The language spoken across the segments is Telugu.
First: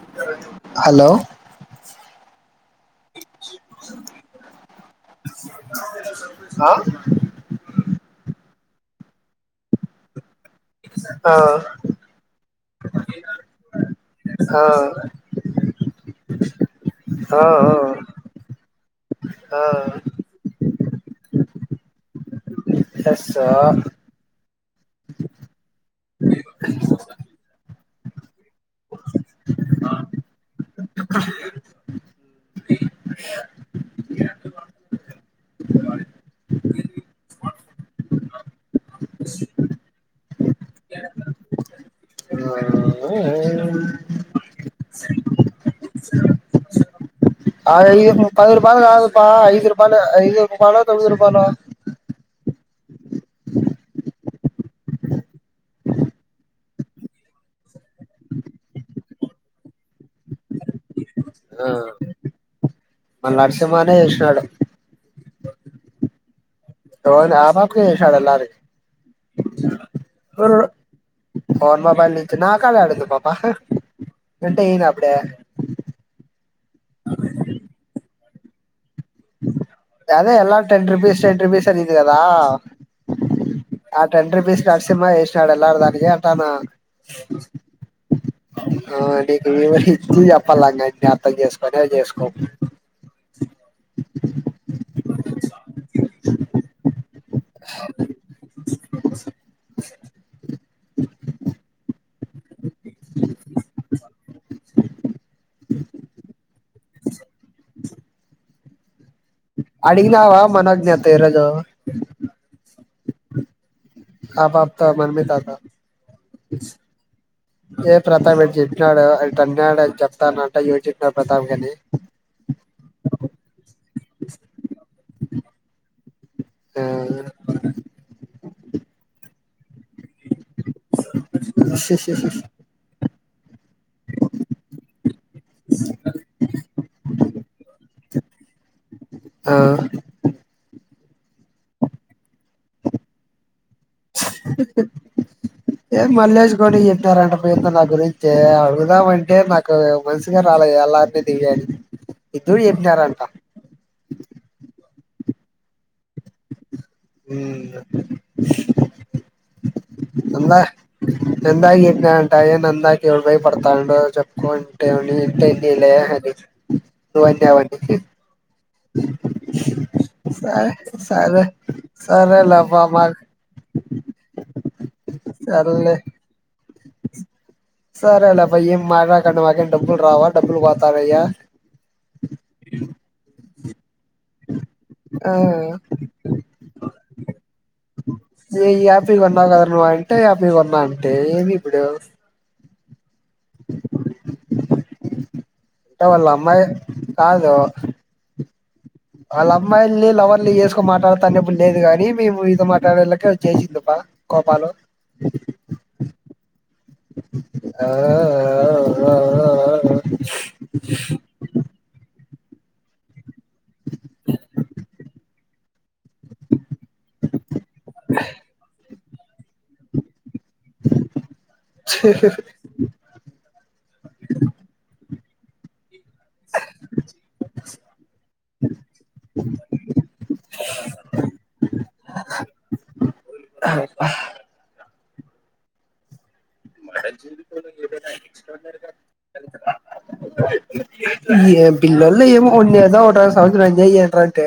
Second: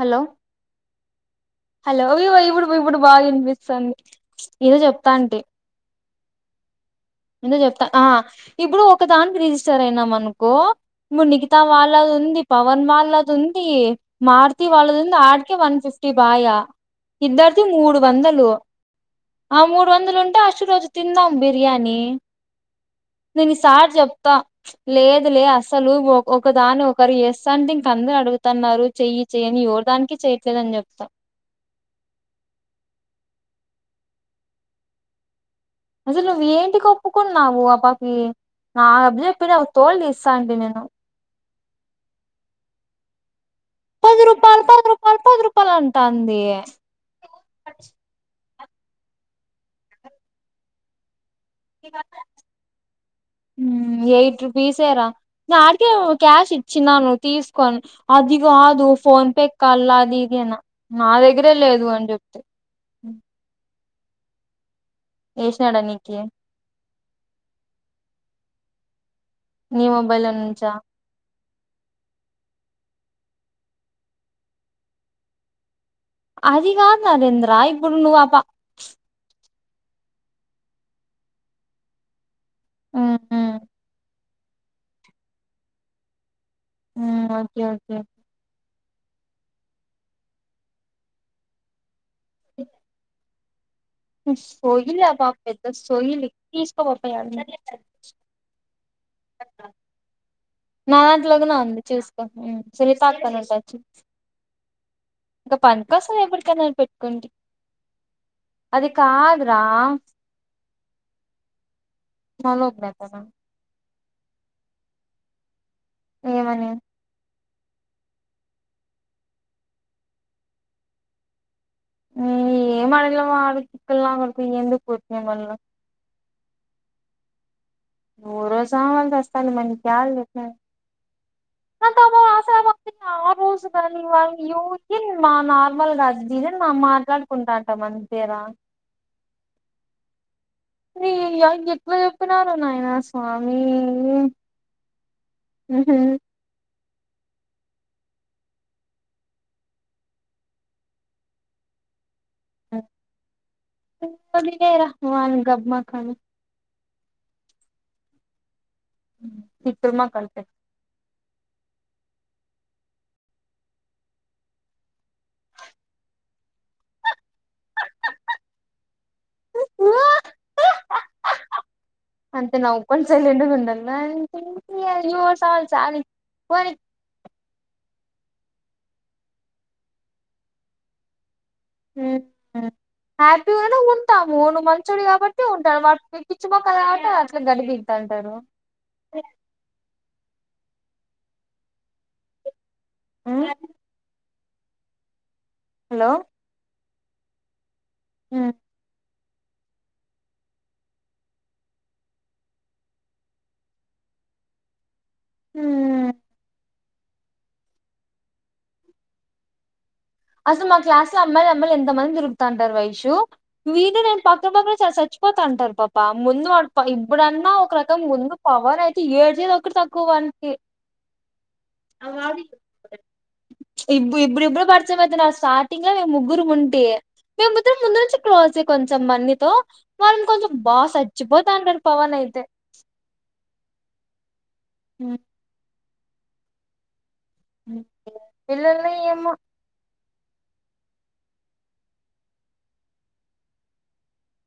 హలో హలో హలో ఇవి ఇప్పుడు ఇప్పుడు బాగా వినిపిస్తుంది ఏదో చెప్తాంటే న ఏందో చెప్త ఆ ఇప్పుడు ఒక దానికి రిజిస్టర్ అయినాం అను ఓ ఆ మునిగితా వాళ్ళది ఉంది పవన్ వాళ్ళది ఉంది ఆ మారుతి వాళ్ళది ఉంది ఆడికే వన్ ఫిఫ్టీ బాయ ఆ ఇద్దరిది మూడు వందలు ఆ మూడు వందలు ఉంటే అస్ట రోజు తిందాం బియానీ ఎస్ [inaudible] ఆ నేను ఈ సార్ చెప్త లేదు లే అసలు ఒక దాని ఒకరు ఎస్త తన్నె అడుగు తన్నారు చెయ్యి చెయని ఎవరు దానికి చేయట్లేదని చెప్తా [inaudible] అసలు నువ్ ఏంటికి ఒప్పుకున్నావు అబకి నా అబ్బ చెప్పి తోళ్ ఇస్తా అండి నేను [inaudible] పది రూపాయల్ పది రూపాయల్ పది రూపాయల్ అంటాంది ఆ [unintelligible] పది రూపాయల్ కాదు పా ఐదు రూపాయలు ఐదు రూపాయాలలో తొమ్మిది రూపాయాలో ఎయిట్ రుపీసెరా అడికే క్యాష్ ఇచ్చినాను తీస్క అదిిగ కాదు ఫోన్ పే కల్లా అది ఇదేనా నా దగ్గరే ఆ లేదు అని చెప్తే అట్నే జేషినడ ఏేషినడా నీకి తో నాపాకు వేసా నీ మొబైల్లో నుంచా ఫోన్ మొబైల్ నుంచి నా కాడ యాడుందు పాప ఉంటే యీన అప్పుడే అది కాదు నరేంద్ర ఇప్పుడు నువ్ అ పాప చ్ అదే ఎలా టెన్ రుపీస్ టెట్ రుపీస్ అనిద్ది కదా ఉ ఆ టెన్ రూపీస్ నర్సిమ్మ వేసినాడు ఎల్లాడ్దానికి అంటున్న ఉమ్ ఓకె ఓకె ఆ నీకు ఇవరిప్పుడు చెప్పల్ల అర్థం చేసుకుొని అ చేసుకో [inaudible] స ప [unintelligible] నా దాంట్లోకి నా ఉంది చూసుకో [unintelligible] అక్క అని ఉంటది ఇంకా పని కోసం ఎప్పటికైనా పెట్టుకుంట అది కాదురా అడిగినవా మనొగ్నె అక్క ఈ రోజు అ ఆ పాపతో మన్మితతో ఏమని ఏ ప్రతాప్ చెప్పినాడు [unintelligible] చెప్తానంట యూ చెప్పినాడు ప్రతాప్ కాని ఏం ఇ మల్ ఆ నువ్వు రోజు [unintelligible] [inaudible] [inaudible] ఆ రోజు కానీ వాళ్ళ యూకి మా నార్మల్గా డిజైన్ అని మాట్లాడుకుంటాంట అంతే రా ఆ రే [unintelligible] రిప్లై ఇవ్వు చెప్పినారా నాయనా స్వామి [unintelligible] పేరుతో నా గురించి అడుగుదామ అంటే నాకు మనిషిగా రాలే అలాంటిది దివ్య అనీ ఇద్దూరూ చెప్పినారు అంట వాళ్ళు గబ్బు మోకాలు ఉ [unintelligible] అంతే నందాకి చెప్పినారు అంట ఏంది నందాకి ఎవడు భయపడతాడు చెప్పుకో అంటే వాడ్ని ఏం [unintelligible] అని [unintelligible] సరే సరే సరేలే అంతే అవ్వ నవ్వుకొని మరి [unintelligible] చాలు ఇంక ఫోన్ ఈ సరేలే అప్పా ఏం మాట్లాడితే మాకేం డబ్బులు రావా డబ్బులు పోతానయా హ్యపీ ఉంటాము నువ్వు మంచోడివి ఆ కాబట్టి ఉంటాడు వానికి పిచ్చి మోక్కల్ కాబట్టి అట్లా గలిబిలి అంటుంటాడు ఏ యాపీ కొన్నావు కదా నువ్వు అంటే యాపీ కొన్నా అంటే ఏంది ఇప్పుడు ఊ అంటే వాళ్ళ అమ్మాయి కాదు హూ వాళ్ళ అమ్మాయిల్ని లవర్లు చేసుకోని మాట్లాడుతా అనేప్పుడు లేదు గాని మేము మీతో మాట్లాడెలెక్కే వచేసింది అప్పా కోపాలు మ్మ్ ఆ ఆఆ ఆ ఆఆఆ ఆ అసలు మా క్లాస్ లో అమ్మాయిల నంబర్లు ఎందుకు అంత మంది తిరుగుతాంటారు వైషూ వీడు నేను పక్కన పక్కన సరే సచ్చీపోతున్నాం ఇంతే అంటారు పాప ప్పా ముందు వాడి పవర్ ఇప్పుడన్నా ఒక రకం ముందు పవన్ అయి ఏడ్చేది ఒక్కటి తక్కువ వానికి ఇప్పు ఇప్పుడు ఇప్పుడే పడుతుంది పెదిన స్టార్టింగ్ ముందే మేము ముగ్గురుము ఉంటి మేము ముద్దరం ముందు నుంచి క్లోజ్ కొంచెం మన్నితో మనం కొంచెం బాగా చచ్చిపోతా అంటనిటి పవన్ అయితే హ మ పిల్లల్ని ఏమో ఏ పిల్లల్లో ఏమో ఉన్నదే ఒకటా సమాచారం ఎంజాయ్ చేయండిరా అంటే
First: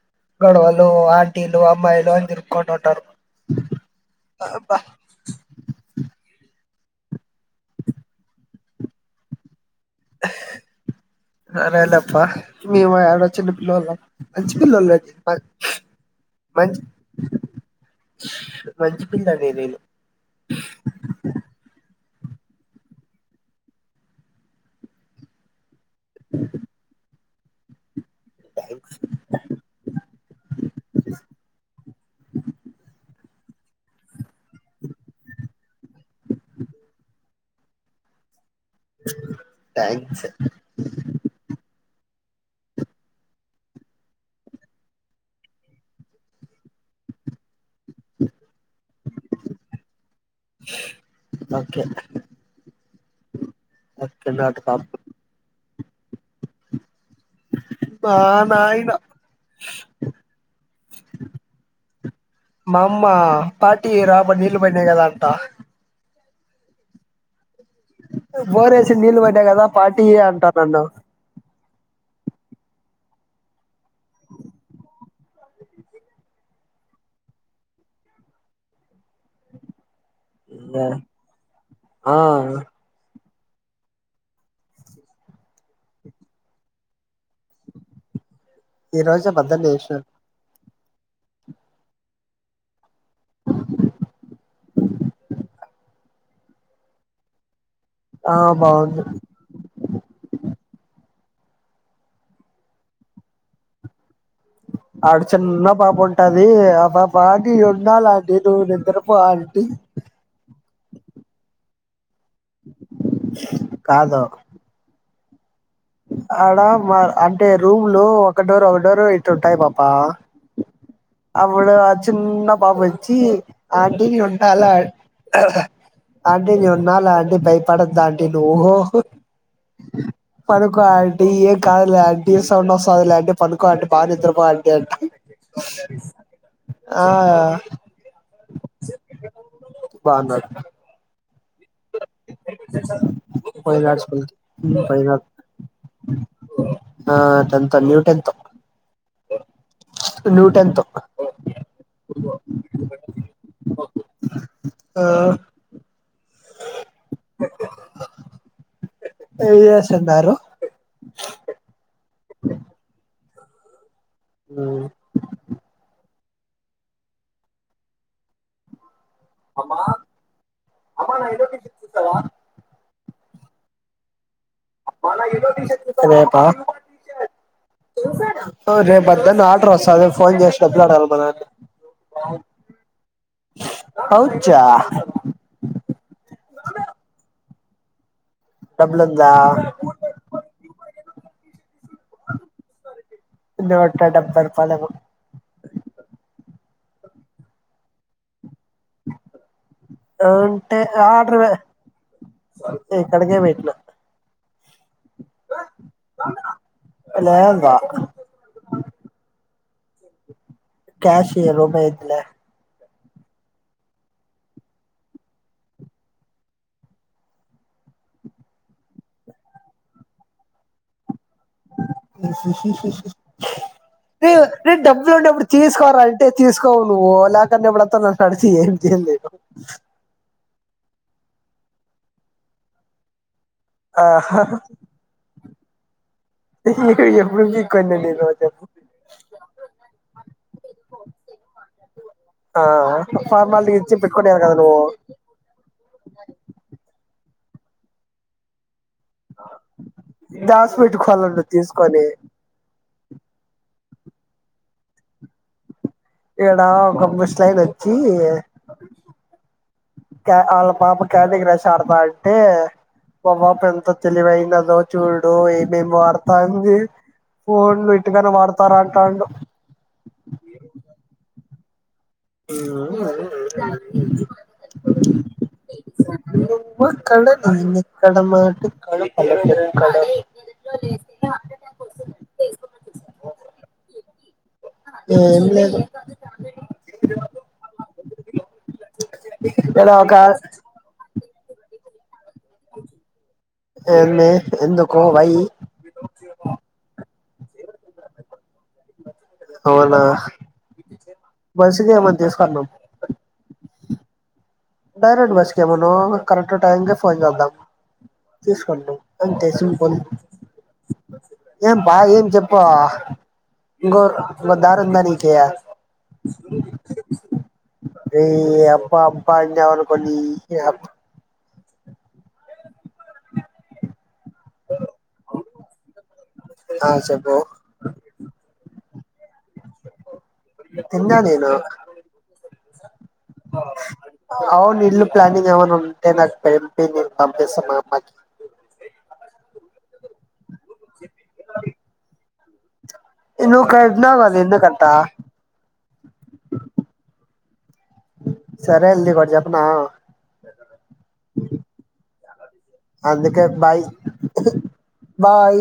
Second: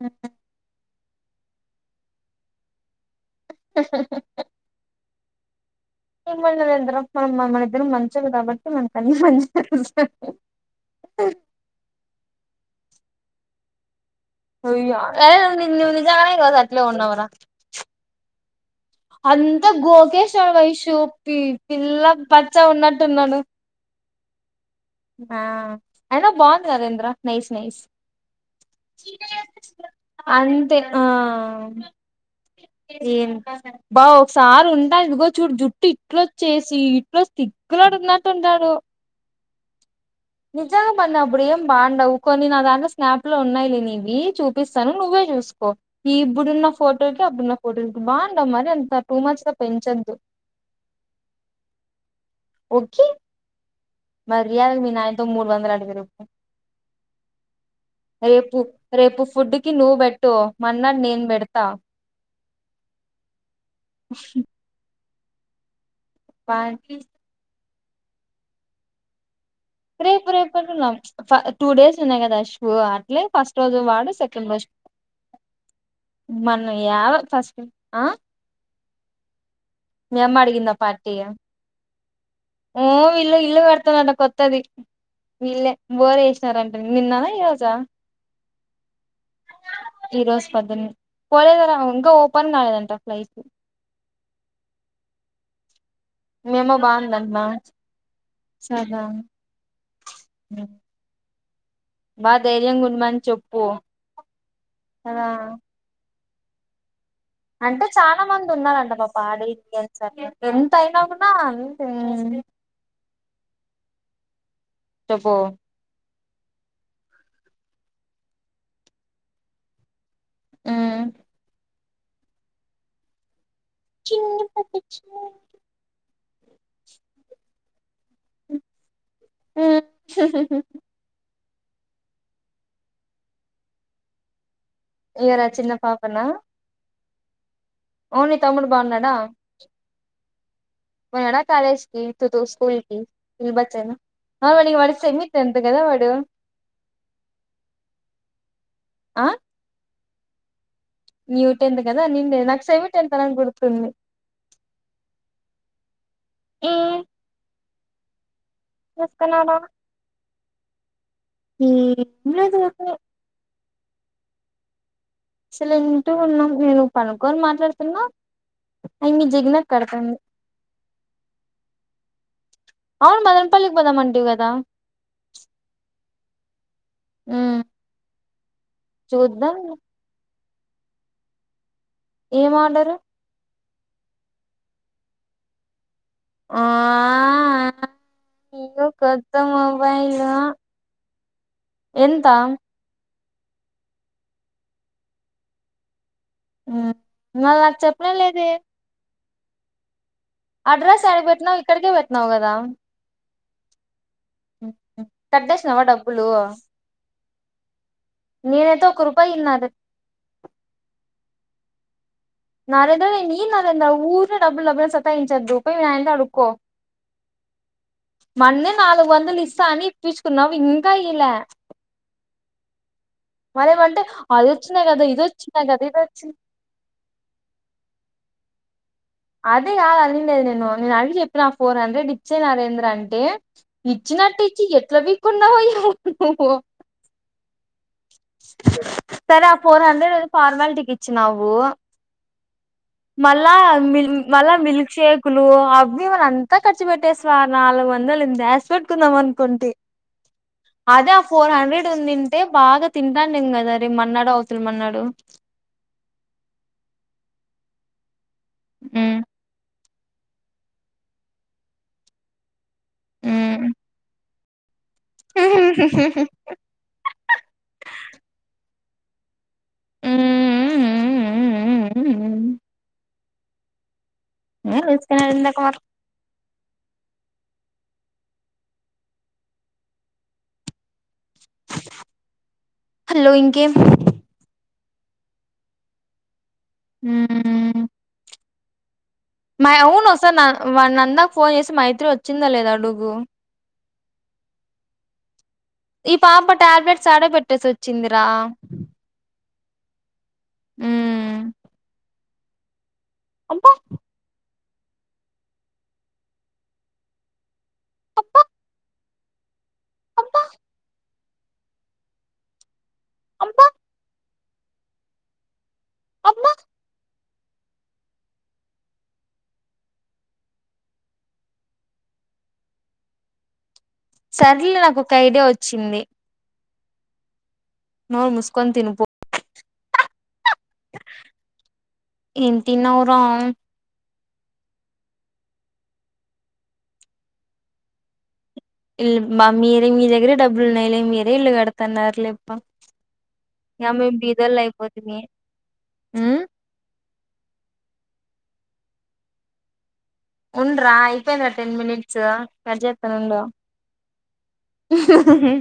అ గొడవలు ఆంటీలు అమ్మాయిలు అని తిరుకుంట ఉంటారు అబా మమందర మనం మన ఇద్దరం మంచిది కాబట్టి మనకున్న మంచి సరేలే అప్ప మేము ఎడ వచ్చన్న పిల్లల్ల అయ్య నిజాంగాస మంచి అట్లే ఉన్నవరా మంచి పిల్లని అంత నేను గోకేశ వాళ వైశూప్పి పిల్లా పచ్చా ఉన్నట్టున్నాను ఆ అనా బాగుంది నరేంద్ర నైస్ నైస్ అంతే ఆ ఏంత బా ఒకసారి ఉంటా ఇదిగో చూడు జుట్టు ఇట్ల వచ్చేసి ఇట్ల దిగులోడు ఉన్నట్టుంటాడు థ్యాంక్ నిజంగా పన్న అప్పుడేం పాండవు కొన్ని నా దాంట్లో స్నాప్ లో ఉన్నాయి నవి చూపిస్తాను నువ్వే చూసుకో ఈ ఇప్పుడున్న ఫోటోకి అప్పుడున్న బా ఉంటావ్ మరి అంత టూ మచ్ గా పెంచద్దు ఓకే ముక్కి ఓకే నాటు మర్యాదగ పాప మీ నాయన తో మూడు వందలు అడుగు [unintelligible] మా రేపు నాయన రేపు ఫుడ్ కి నువ్వు బెట్టు మన్నాడు నేను పెడతా మా అమ్మ పార్టీ రాబ నీళ్లు పన్నాయి కదా ట పార్కి బోరేసిన్ నీళ్లు పడ్డాయి కదా పార్టీ రేపు రేపు అంటా నన్ను పొద్దున ఫ టూ డేస్ తున్నయి కదా శూ అట్లే ఫస్ట్ రోజు వాడు సెకండ్ రోజు మన యావో ఫస్ట్ ఆ మీ అమ్మడిగిందా పార్టీ ఆ ఊ వీళ్ళు ఇ ఇల్లు కడతారంట కొత్తది వీళ్ళే బోరేసినారంట నిన్ననా ఈ రోజా ఈ రోజు పద్దన్నే ఏసినాం పద్దన్నె పోలేదారా ఇంకా ఓపెన్ కాలేదంట ఫ్లైట్ మీ అమ్మ బాందంటనా ఆ బాగుంది బా ధైర్యం గుండమని చెప్పు ఆడ కదా చిన్న పాపోన్ని టది ఆ పాప్ అంటే చాలా మంది ఉన్నరంట పప్పా ఆంటీ అడిగినింటే సర్లే ఎంత అయినా కూడా అన్ కాదు చెప్పో ఆడా మా అంటే రూమ్లు ఒక డోర్ ఒక డోర్ ఇటు ఉంటాయి పాప్ప ఉమ్. అవుడు అది చిన్న బాబు వచ్చి ఆంటీ నేను చిన్ని ఉంటాలే పట్టి ఆంటీ నేనున్నారులే ఆంటీ భయపడక్ ఏంద్ ఆంటీ నువ్వూ పనుకో ఆంటీ ఏం కాదులే ఆంటీ సౌండ్ వస్తాదిలే ఆంటీ పనుకో అంటే బాగా నిద్రపోవాలి ఏరా చిన్న పాపనా ఆ ఓన్లీ తమ్ముడు బాగున్నాడా బాగున్నాడు మేడార్ కాలేజ్ కి తూ తూ స్కూల్ కి వినబచ్చేన పోయినాడు స్కూల్ కి ఆ మడి వాడు పోయినాడు సెమి తెంతు కదా వాడు ఆ టెన్త్ ఆ. ఇప్పుడు న్యూ టెన్త్ న్యూ టెన్త్ కదా అనిండేది నాకు సేమీ టెన్త్ అనేంది గుర్తుంది. ఆ ఉమ్ ఏం ఏస్సుండారు ఉమ్ లేదు ఊరికనే ఉమ్ సైలెంట్ గున్నాం నేను పనుక్కొని మాట్లాడుతున్నా అయి మీ జగనక్క కడుతుంది అవును మదనపల్లికి పోందామంటివి కదా రేపా మ్మ్ ఓ రేపు బద్దన్నే చూద్దాం ఆడర్ వస్తాంది ఫోన్ చేస్ డబ్బులు అడగాల మానాయన్ని ఏం ఆర్డరు పౌచా ఆ ఉమ్ డబ్బులుందా కొత్త మొబైల్ ఎంత నూట డెబ్బై రూపాయలు ఏమో ఉమ్ మరి అది చెప్పనే లేదే అ ఉంటే అడ్రస్ యాడికి ఆడరువే పెట్టినావు ఇక్కడికే పెట్టినావు ఇక్కడికే వె నా మ్ హు కట్టేసినవా డబ్బులు లేదుబా నేనైతే ఒక్క రూపాయి ఇయన్ నాది క్యాష్ ఇయ్యి రూపాయి వద్దులే నరేంద్ర నే ఇయను నరేంద్ర ఊరికనే డబ్బులు డబ్బులు అని సతాయించొద్దు పోయ్ మీనాయన్ తోఅడుక్కో, మొన్నే నాలుగు వందలు ఇస్తా అని ఇప్పించుకున్నావ్ ఇంకా ఇయ్యలే. మళ్ళేమంటే రే అది రేనే వచ్చినాయి కదా డబ్బులు ఇది ఉండేప్పుడు వచ్చినాయి కదా ఇది తీసుకోరా అంటే వచ్చినాయి తీసుకోవు నువ్వు లేక న్నే ఎప్పుడొత్తాను కడితే ఏం చేయలేను అది కాద్ అనిండేది నేను నేను నేను అగి చెప్పిన ఫోర్ హండ్రెడ్ ఇచ్చే నరేంద్ర అంటే ఇచ్చినట్టు ఆహా ఇచ్చి ఎట్ల వికోన్ న్నావో ఏమో ఎప్పుడు పీక్కోను నేను చెప్పు సరే ఆ ఫోర్ హండ్రెడ్ ఫార్మాలిటీకి ఇచ్చినావు ఆ మళ్ళా ఫార్మాలిటీ ఇచ్చి మిల్ పెట్టుకునేది మళ్ళా కదా నువ్వు మిల్క్ షేక్లు అవి వాళ్ళంతా ఖర్చు పెట్టేస్ త్వ నాలుగు వందలుంద ఆ స్వీట్ కుందాం అనుకుంటి దాసి అదే ఆ పెట్టుకోవాలంట ఫోర్ హండ్రెడ్ తీసుకొని ఉందింటే బాగా తింటాంటిమి కదా రే మన్నాడో అవుతలి మన్నాడు ఇక్కడా ఒక బుష్ లైన్ అచ్చి ఉ ఇంకా ఆళ్ళ పాప కాండీక్రష్ ఆడుతాంటే మా పాపం మ్మ్ ఎంత తెలివైంది లేదు చూడు ఏమేమి వాడతాంది ఫోన్ లో ఇంటికనే వాడుత ఉత్తరాఖండు ఊ ఆ అదే అ నీల్ తీసుకున్నారు ఇందాక వాటర్ నేనిక్కడ మాటిక్కడ పలుకక్కడ హలో ఇంకేం ఏం లేదు హు మా ఇక్కడ యవ్వని ఒక ఒసారి నా వాడి నంద ఫోన్ చేసి మా ఇద్దరు వచ్చిందా లేదా అడుగు ఏంది ఎందుకు వై ఈ పాప టాబ్లెట్స్ ఆడె బెడ్ బెట్టేసి వచ్చింది రా అవునా బస్సుకు ఏమన్నా తీసు కన్నుం బ డైరెక్ట్ బసుకేమను కరెక్ట్ టైం కె ఫోన్ చేద్దాం అబ్బా తీసుకుంటం అంతే సింపుల్ అబ్బా ఏం బా ఏం చెప్పు అబ్బా ఇంకో దారి ఉందా నికి అబ్బా ఏ అబ్బా అబ్బా అన్నావనుకో ని అబ్బా సర్లే నాకు ఒక ఐడియా వచ్చింది. ఆ చెప్పు నోరు మూసుకొని తిను పో తిన్నా నేను ఏం తిన్నావురా అవును ఇల్లు ప్లానింగ్ ఏమైన ఉంటె నాకు పెంపి నేను పంపిస్తా మా అమ్మకి. ఇల్ మ మీరె మీ దగ్గరె డబ్బులు ఉన్నాయిలె మీరె ఇల్లు కడుతన్నారు లెప్ప. ఇల్లు కట్టినావు కదా ఎందుకంత. అయిపోతిమి మ్మ్ సరే అల్ది నీకొటి చెప్పనా ఉండ్రా అయిపోయినా టెన్ మినిట్స్. చ్చ అందుకె బాయ్ ఊహ బాయ్